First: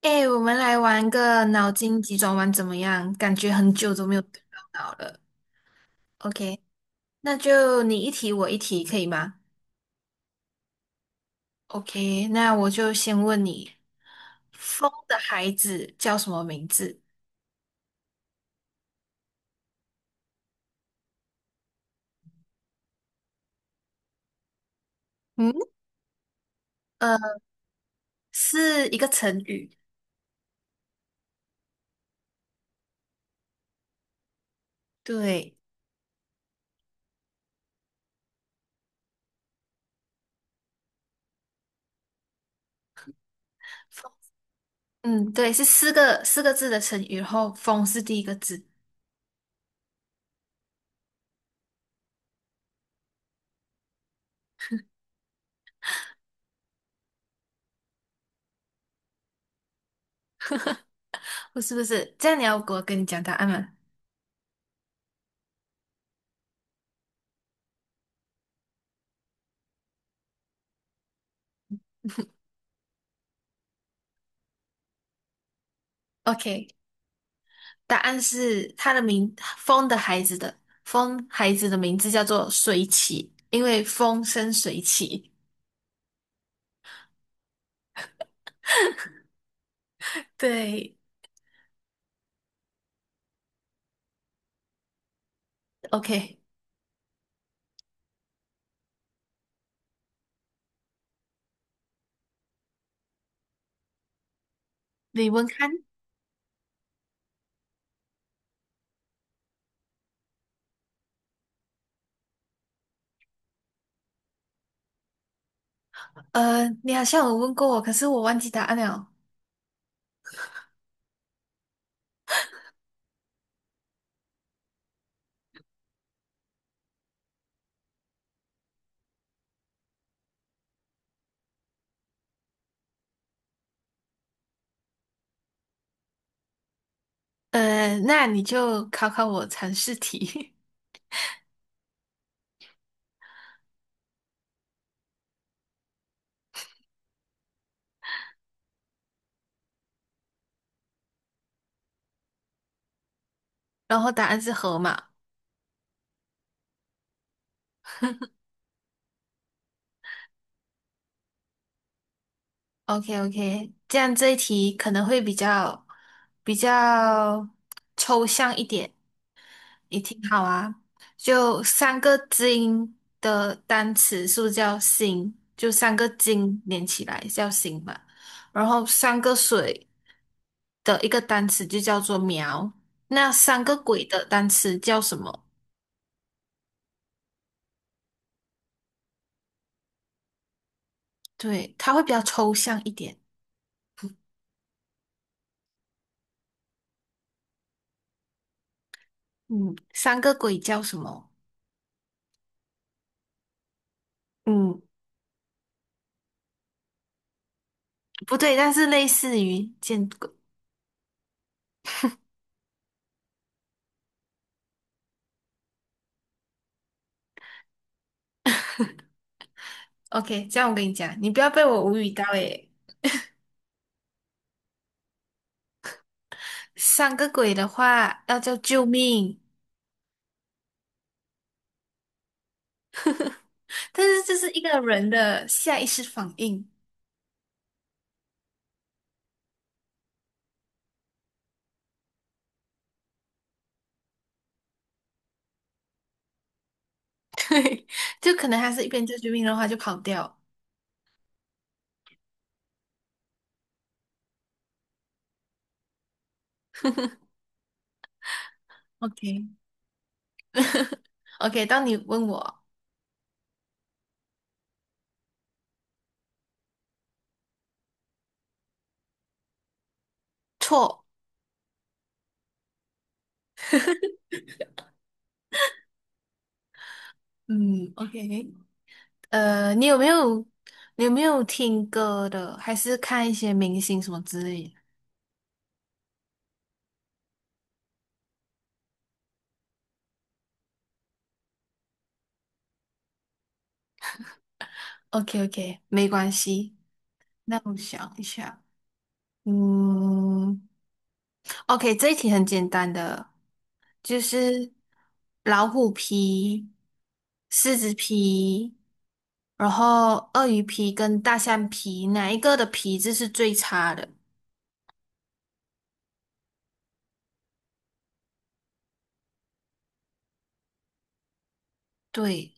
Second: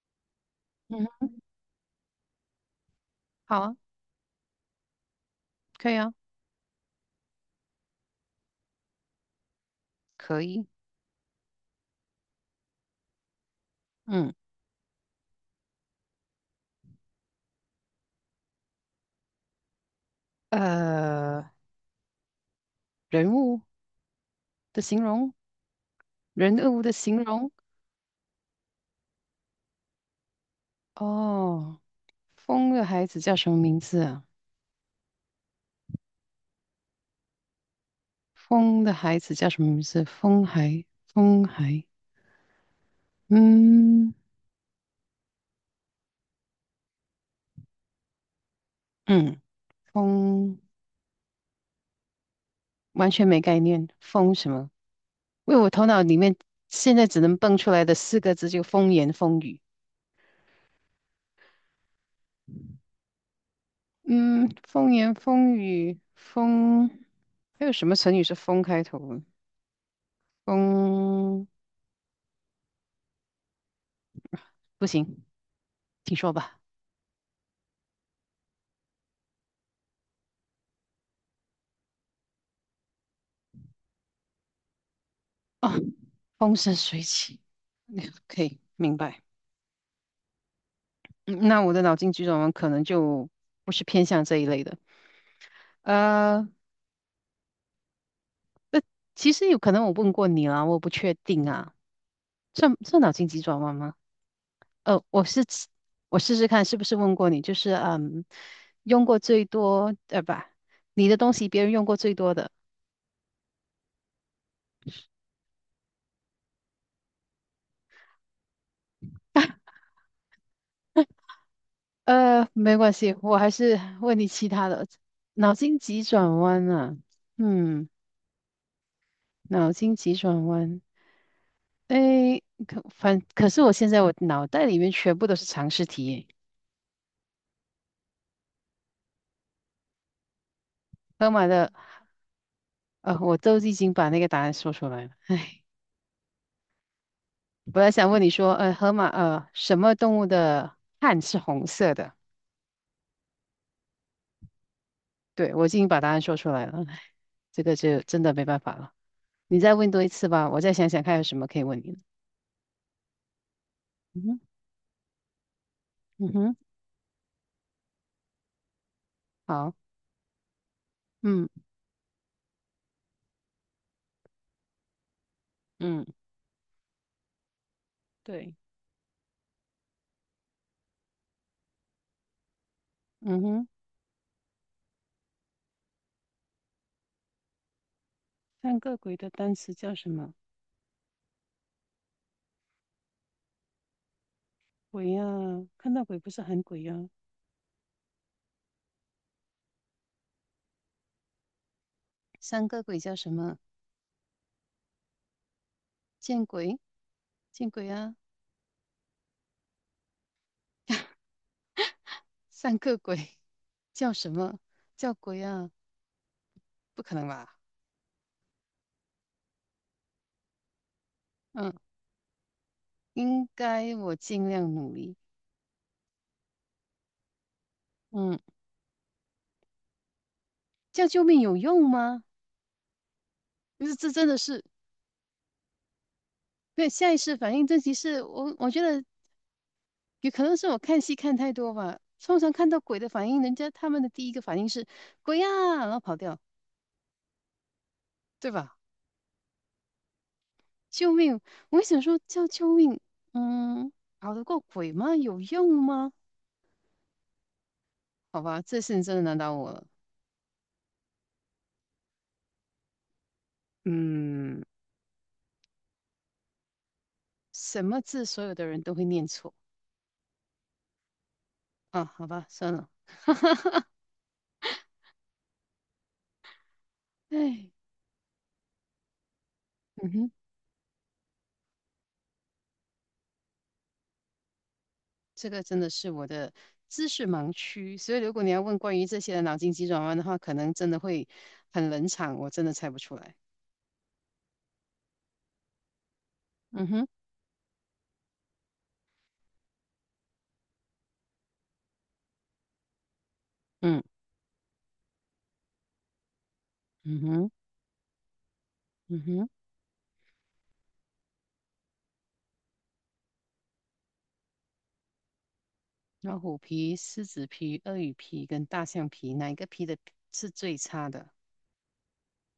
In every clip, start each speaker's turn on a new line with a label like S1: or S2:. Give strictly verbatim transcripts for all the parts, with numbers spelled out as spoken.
S1: 哎，我们来
S2: 嗯
S1: 玩
S2: 哼，
S1: 个脑筋急转弯怎么样？感觉
S2: 好
S1: 很
S2: 啊，
S1: 久都没有动到脑了。
S2: 可以啊，
S1: OK，那就你一题我一题，可以吗
S2: 可以。
S1: ？OK，那我就先问你，
S2: 嗯，
S1: 风的孩子叫什么名字？
S2: 呃，人物的形容，
S1: 嗯，
S2: 人物的形
S1: 呃，
S2: 容。
S1: 是一个成语。
S2: 哦，风的孩子叫什么名字啊？
S1: 对，
S2: 风的孩子叫什么名字？风孩，风孩。
S1: 风，
S2: 嗯
S1: 嗯，对，是四个四个字的成语，然后风是第一个字，
S2: 嗯，风完全没概念。风什么？因为我头脑里面现在只能蹦出来的四个字就风言风语。
S1: 不是不是？这样你要给我跟你讲答案吗
S2: 嗯，风言风语，风还有什么成语是风开头的？风。不行，请说吧。
S1: ？OK，答案是他的名，风的孩子的风孩子的名字叫做水起，因为风生水起。
S2: 哦，风生水起，嗯可以明白。
S1: 对
S2: 嗯那我的脑筋急转弯可能就不是偏向这一类的。
S1: ，OK，
S2: 呃，那其实有可能我问过你啦，我不确定啊，算算脑筋急转弯吗？呃，我
S1: 李
S2: 是
S1: 文
S2: 吃
S1: 康，
S2: 我试试看是不是问过你，就是嗯，用过最多呃不，你的东西别人用过最多的。
S1: 呃，你好像有问过我，可是我忘记答案了。
S2: 呃，没关系，我还是问你其他的脑筋急转弯啊，嗯。脑筋急转弯，诶，可反可是我现在我脑袋里面全部都是常识题耶，
S1: 呃，那你就考考我常识题，
S2: 河马的，呃，我都已经把那个答案说出来了。唉，本来想问你说，呃，河马，呃，什么动物的汗是红色的？
S1: 然后答案是河马。
S2: 对，我已经把答案说出来了，唉，这个就真的没办法了。你再问多一次吧，我再想想看有什么可以问你的
S1: OK OK，这样
S2: 嗯
S1: 这一
S2: 哼，
S1: 题可能会比较
S2: 嗯
S1: 比
S2: 哼，
S1: 较抽象一点。
S2: 好，
S1: 你挺好啊。
S2: 嗯
S1: 就三个金的单词是不是叫星，就三
S2: 嗯，
S1: 个金连起来叫星嘛。
S2: 对，
S1: 然后三个水的一个单词就叫做苗。那
S2: 嗯
S1: 三
S2: 哼，
S1: 个鬼的单词叫什么？
S2: 看个鬼的单词叫什么？
S1: 对，它会比较抽象一点。
S2: 鬼呀、看到鬼不是喊鬼呀、
S1: 嗯，三个鬼叫什么？
S2: 三个鬼叫什么？
S1: 嗯，
S2: 见鬼，见鬼啊！
S1: 不对，但是类似于见鬼。
S2: 三个鬼 叫什么？叫鬼啊？不可能吧？
S1: OK，这样我跟你讲，你不要被
S2: 嗯，
S1: 我无语到诶。
S2: 应该我尽量努力。
S1: 三个鬼的话要
S2: 嗯，
S1: 叫救命。
S2: 叫救命有用吗？不是，
S1: 但
S2: 这
S1: 是
S2: 真的
S1: 这是一
S2: 是
S1: 个人的下意识反应，
S2: 对下意识反应。这其实我我觉得有可能是我看戏看太多吧。通常看到鬼的反应，人家他们的第一个反应是鬼呀、啊，然后跑掉，
S1: 对，就可
S2: 对
S1: 能他
S2: 吧？
S1: 是一边救救命的话就跑掉。
S2: 救命！我想说叫救命，嗯，跑得过鬼吗？有用吗？好吧，这次你真的难
S1: OK
S2: 倒我了。
S1: OK，当你问我
S2: 嗯，什么字所有的人都会念错
S1: 错，
S2: 啊？好吧，算了。哎，
S1: 嗯，OK，呃，你有没
S2: 嗯哼，
S1: 有你有没有听歌的，还是看一些明星什么之类的
S2: 这个真的是我的知识盲区，所以如果你要问关于这些的脑筋急转弯的话，可能真的会很冷场，我真的猜不出来。
S1: ？OK OK，没关系，
S2: 嗯哼，
S1: 那我想一下，嗯。OK，这一题很简单的，
S2: 嗯
S1: 就是老虎皮、
S2: 嗯哼
S1: 狮子皮，
S2: 嗯哼，
S1: 然后鳄鱼皮跟大象皮，哪一个的皮质是最差的？
S2: 老虎皮、狮子皮、鳄鱼皮跟大象皮，哪一个皮的是最差的？
S1: 对，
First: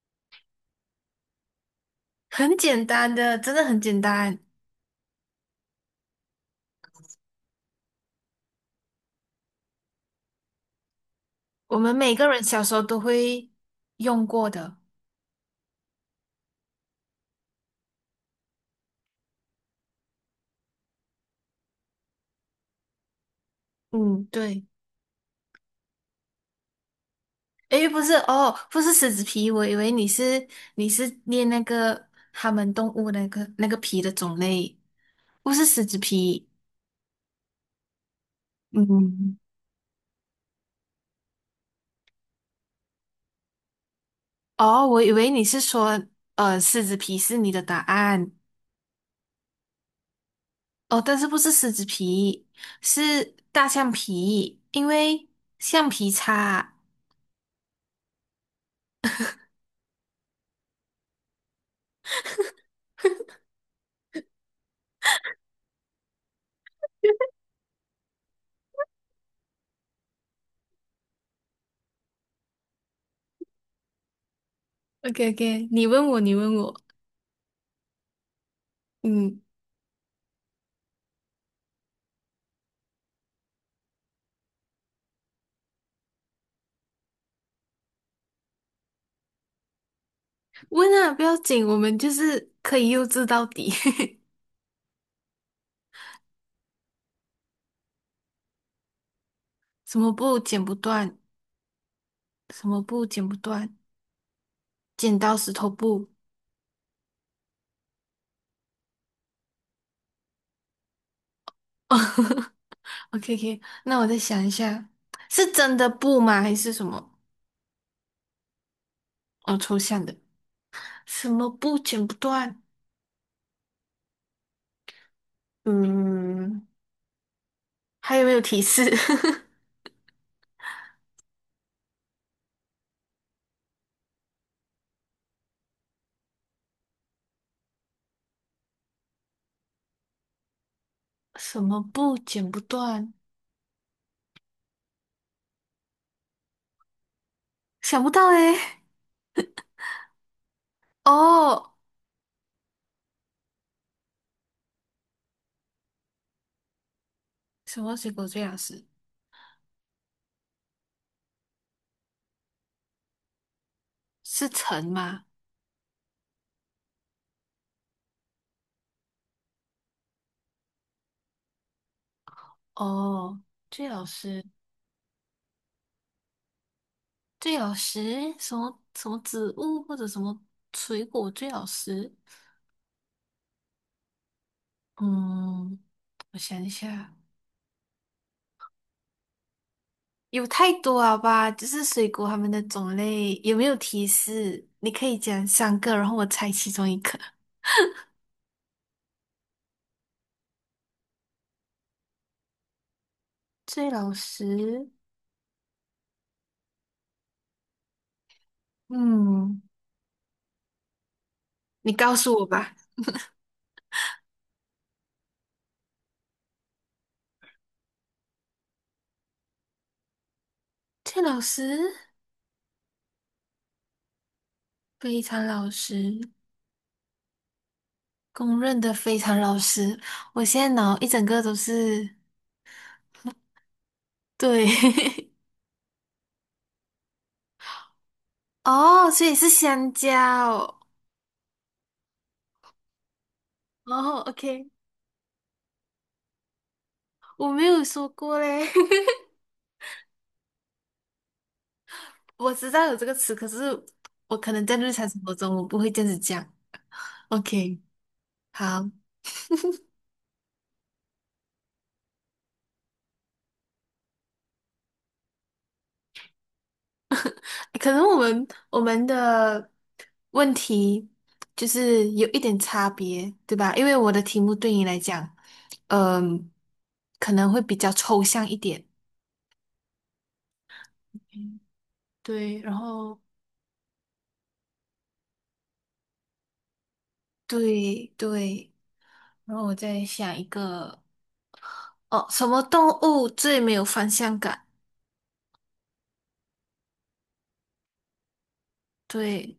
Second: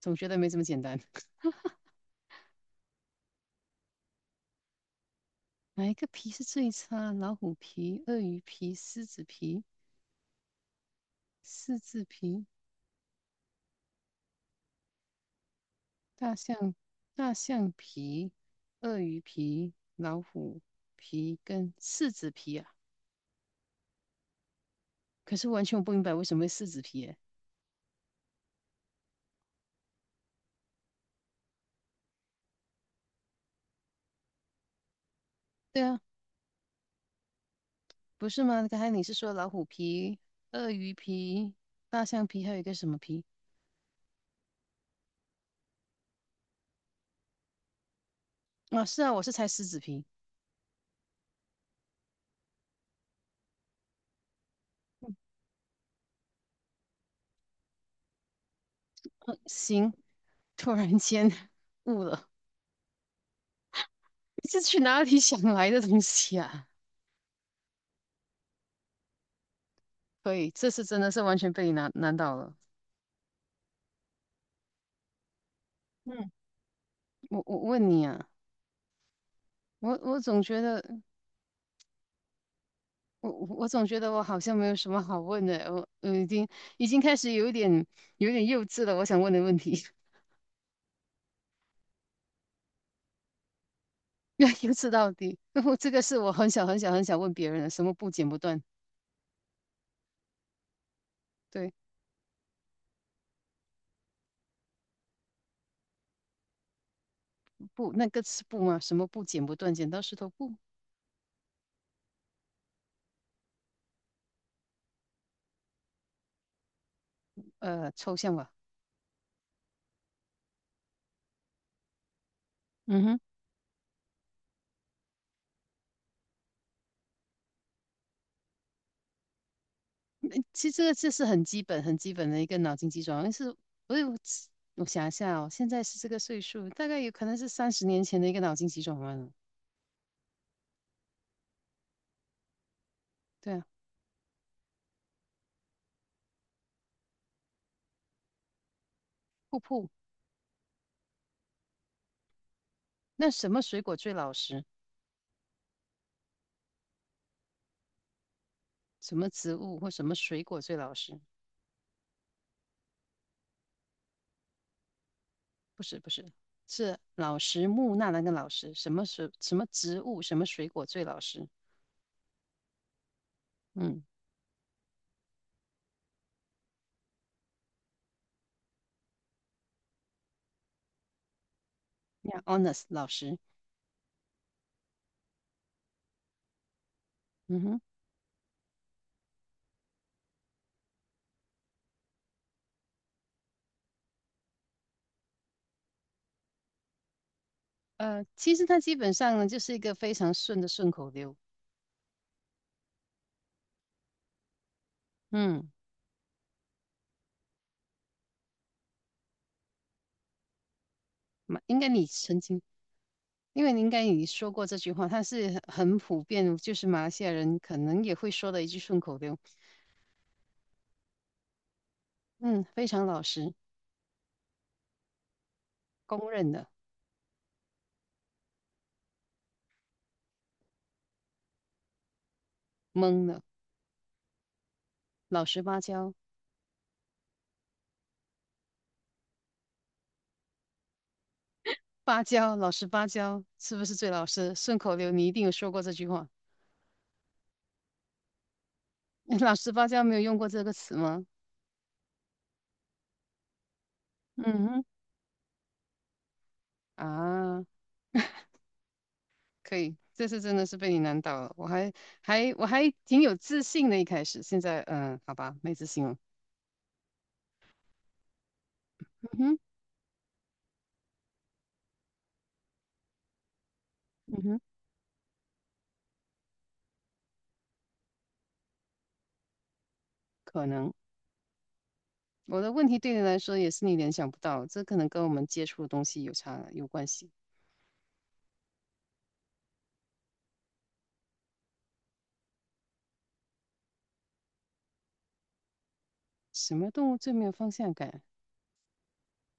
S2: 总觉得没这么简单。
S1: 很简单的，真的很简单，
S2: 哪一个皮是最差？老虎皮、鳄鱼皮、狮子皮？狮
S1: 我们
S2: 子
S1: 每个人
S2: 皮、
S1: 小时候都会用过的。
S2: 大象、大象皮、鳄鱼皮、老虎皮跟四子皮啊。
S1: 嗯，对。
S2: 可是完全我不明白为什么会四子皮耶？
S1: 诶，不是哦，不是狮子皮，我以为你是你是念那个他们动物那个那个皮的种类，不是
S2: 对
S1: 狮子
S2: 啊，
S1: 皮。
S2: 不是吗？刚才你是说
S1: 嗯，
S2: 老虎皮、鳄鱼皮、大象皮，还有一个什么皮？
S1: 哦，我以为你是说，呃，狮子皮是你的答案
S2: 啊，是啊，我是猜狮子皮。
S1: 哦，但是不是狮子皮，是大象皮，因
S2: 嗯
S1: 为橡皮擦。
S2: 行，突然间 悟了，你这去哪里想来的东西啊？可以，这次真的是完全被你难难倒了。
S1: o k o k 你问我，
S2: 嗯，
S1: 你问我，
S2: 我我问你啊，
S1: 嗯，
S2: 我我总觉得。我我总觉得我好像没有什么好问的，我我已经已经开始有一点有一点幼稚了。我想问的问题
S1: 问啊，不要紧，我们就是可以幼稚到底，
S2: 要幼稚到底。我这个是我很小很小很小问别人的，什么布剪不断？
S1: 什么布剪不断，
S2: 对，
S1: 什么布剪不断，剪刀石头布。
S2: 布那个是布吗？什么布剪不断？剪刀石头布？
S1: o k o k 那我再想一下，是真的布吗？还是什么？
S2: 呃，抽象吧。
S1: 哦，抽象的，什么布剪不断？
S2: 嗯哼，
S1: 嗯，还有没有提示？
S2: 诶其实这个这是很基本很基本的一个脑筋急转弯。是，我有我想一下哦，现在是这个岁数，大概有可能是三十年前的一个脑筋急转弯了。
S1: 什么布剪不断？
S2: 对啊，
S1: 想不到诶、
S2: 瀑布。
S1: 哦，
S2: 那什么水果最老实？
S1: 什么水果最老吃？
S2: 什么植物或什么水果最老实？
S1: 是橙吗？
S2: 不是不是，是老实木那那个老实，什么水什么植物什么水果最老实？
S1: 哦，最
S2: 嗯
S1: 老吃，最老吃，什么什么植物或者什么水果最老吃？
S2: y e h o n e s t 老实，
S1: 嗯，我想一下，
S2: 嗯哼，
S1: 有太多了吧？就是水果它们的种类，有没有提示？你可以讲三个，然后我猜其中一个。
S2: 呃，其实它基本上呢就是一个非常顺的顺口溜，
S1: 最老实，
S2: 嗯，
S1: 嗯，
S2: 马应该
S1: 你
S2: 你
S1: 告诉
S2: 曾
S1: 我
S2: 经。
S1: 吧。
S2: 因为你应该你说过这句话，它是很普遍，就是马来西亚人可能也会说的一句顺口溜。
S1: 这老师
S2: 嗯，非常老实，
S1: 非常老实，
S2: 公认的，
S1: 公认的非常老实。我现在脑一整个都是
S2: 懵的，
S1: 对
S2: 老实巴交，
S1: 哦，所以是香蕉哦。
S2: 芭蕉，老实芭蕉，是不是最
S1: 哦
S2: 老实？
S1: OK，
S2: 顺口溜你一定有说过这句话。
S1: 我没有说过嘞，
S2: 老实芭蕉没有用过这个词吗？
S1: 我知道有这个词，可是我
S2: 嗯
S1: 可能在
S2: 哼，
S1: 日常生活中我不会这样子讲。
S2: 啊，
S1: OK，好。
S2: 可以，这次真的是被你难倒了。我还还我还挺有自信的，一开始，现在嗯，好吧，没自信了。
S1: 可能我们我们
S2: 嗯哼，
S1: 的问题就是有一点差别，对吧？因为我的
S2: 嗯
S1: 题目
S2: 哼，
S1: 对你来讲，嗯、可能会比较抽象一点。
S2: 可能我
S1: 对，
S2: 的
S1: 然
S2: 问题对你
S1: 后
S2: 来说也是你联想不到，这可能跟我们接触的东西有差有关系。
S1: 对对，然后我再想一个，哦，什么动物最没有方向感？
S2: 什么动物最没有方向感？
S1: 对，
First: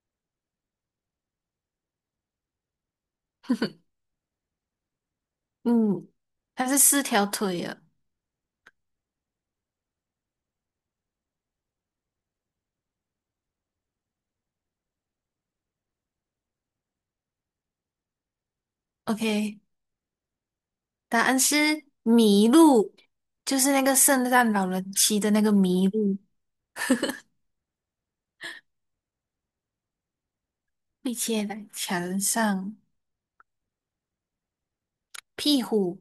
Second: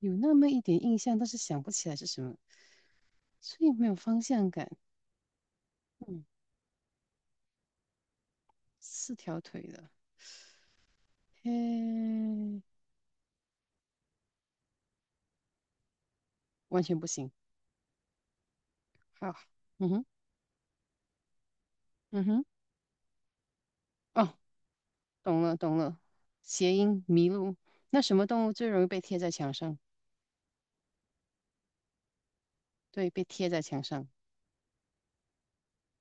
S2: 有那么一点印象，但是想不起来是什么，最没 有方向感。
S1: 嗯，
S2: 嗯，
S1: 它是四条腿啊。
S2: 四条腿的。嘿，完全不行。好，
S1: OK，
S2: 嗯哼，
S1: 答案是
S2: 嗯哼，
S1: 麋鹿，就是那个圣
S2: 哦，
S1: 诞老人骑的那
S2: 懂
S1: 个
S2: 了，懂
S1: 麋
S2: 了，
S1: 鹿。
S2: 谐音迷路。那什么动物最容易被贴在墙上？
S1: 被贴在墙上，
S2: 对，被贴在墙上，
S1: 屁股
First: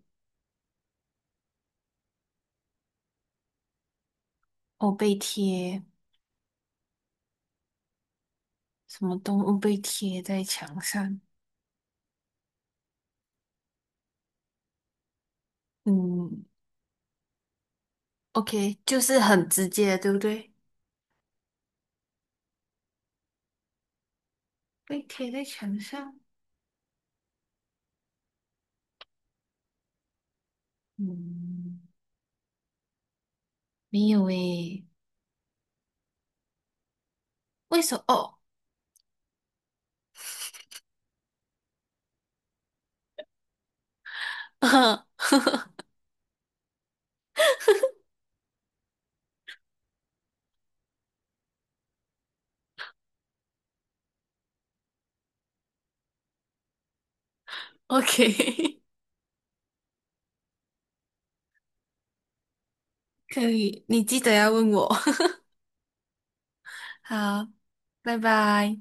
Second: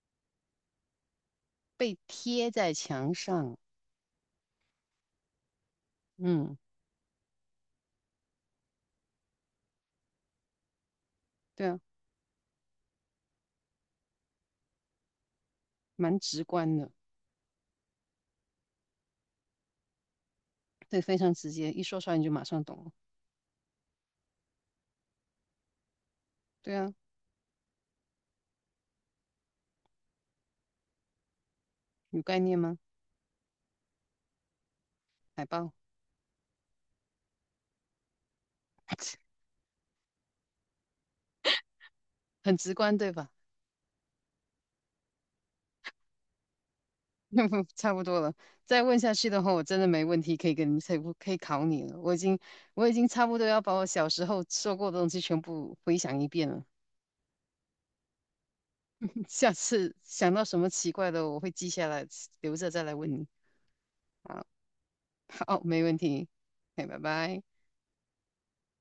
S2: 被贴在墙上。
S1: 哦被贴，
S2: 嗯，
S1: 什么动物被贴在墙上？
S2: 对啊，蛮直
S1: 嗯
S2: 观的，
S1: ，OK，就是很直接，对不对？
S2: 对，非常直接，一说出来你就马上懂了。
S1: 被贴在墙上，
S2: 对啊，
S1: 嗯，
S2: 有概念吗？
S1: 没有诶，
S2: 海豹，
S1: 为什么？哦
S2: 很直观，对吧？差不多了，再问下去的话，我真的没问题可以跟你，可以可以考你了。我已经我已经差不多要把我小时候说过的东西全部回想一遍了。
S1: ，OK，
S2: 下次想到什么奇怪的，我会记下来，留着再来问你。
S1: 可以，你记得要问我。
S2: 好，没问题。哎，拜拜。
S1: 好，拜拜。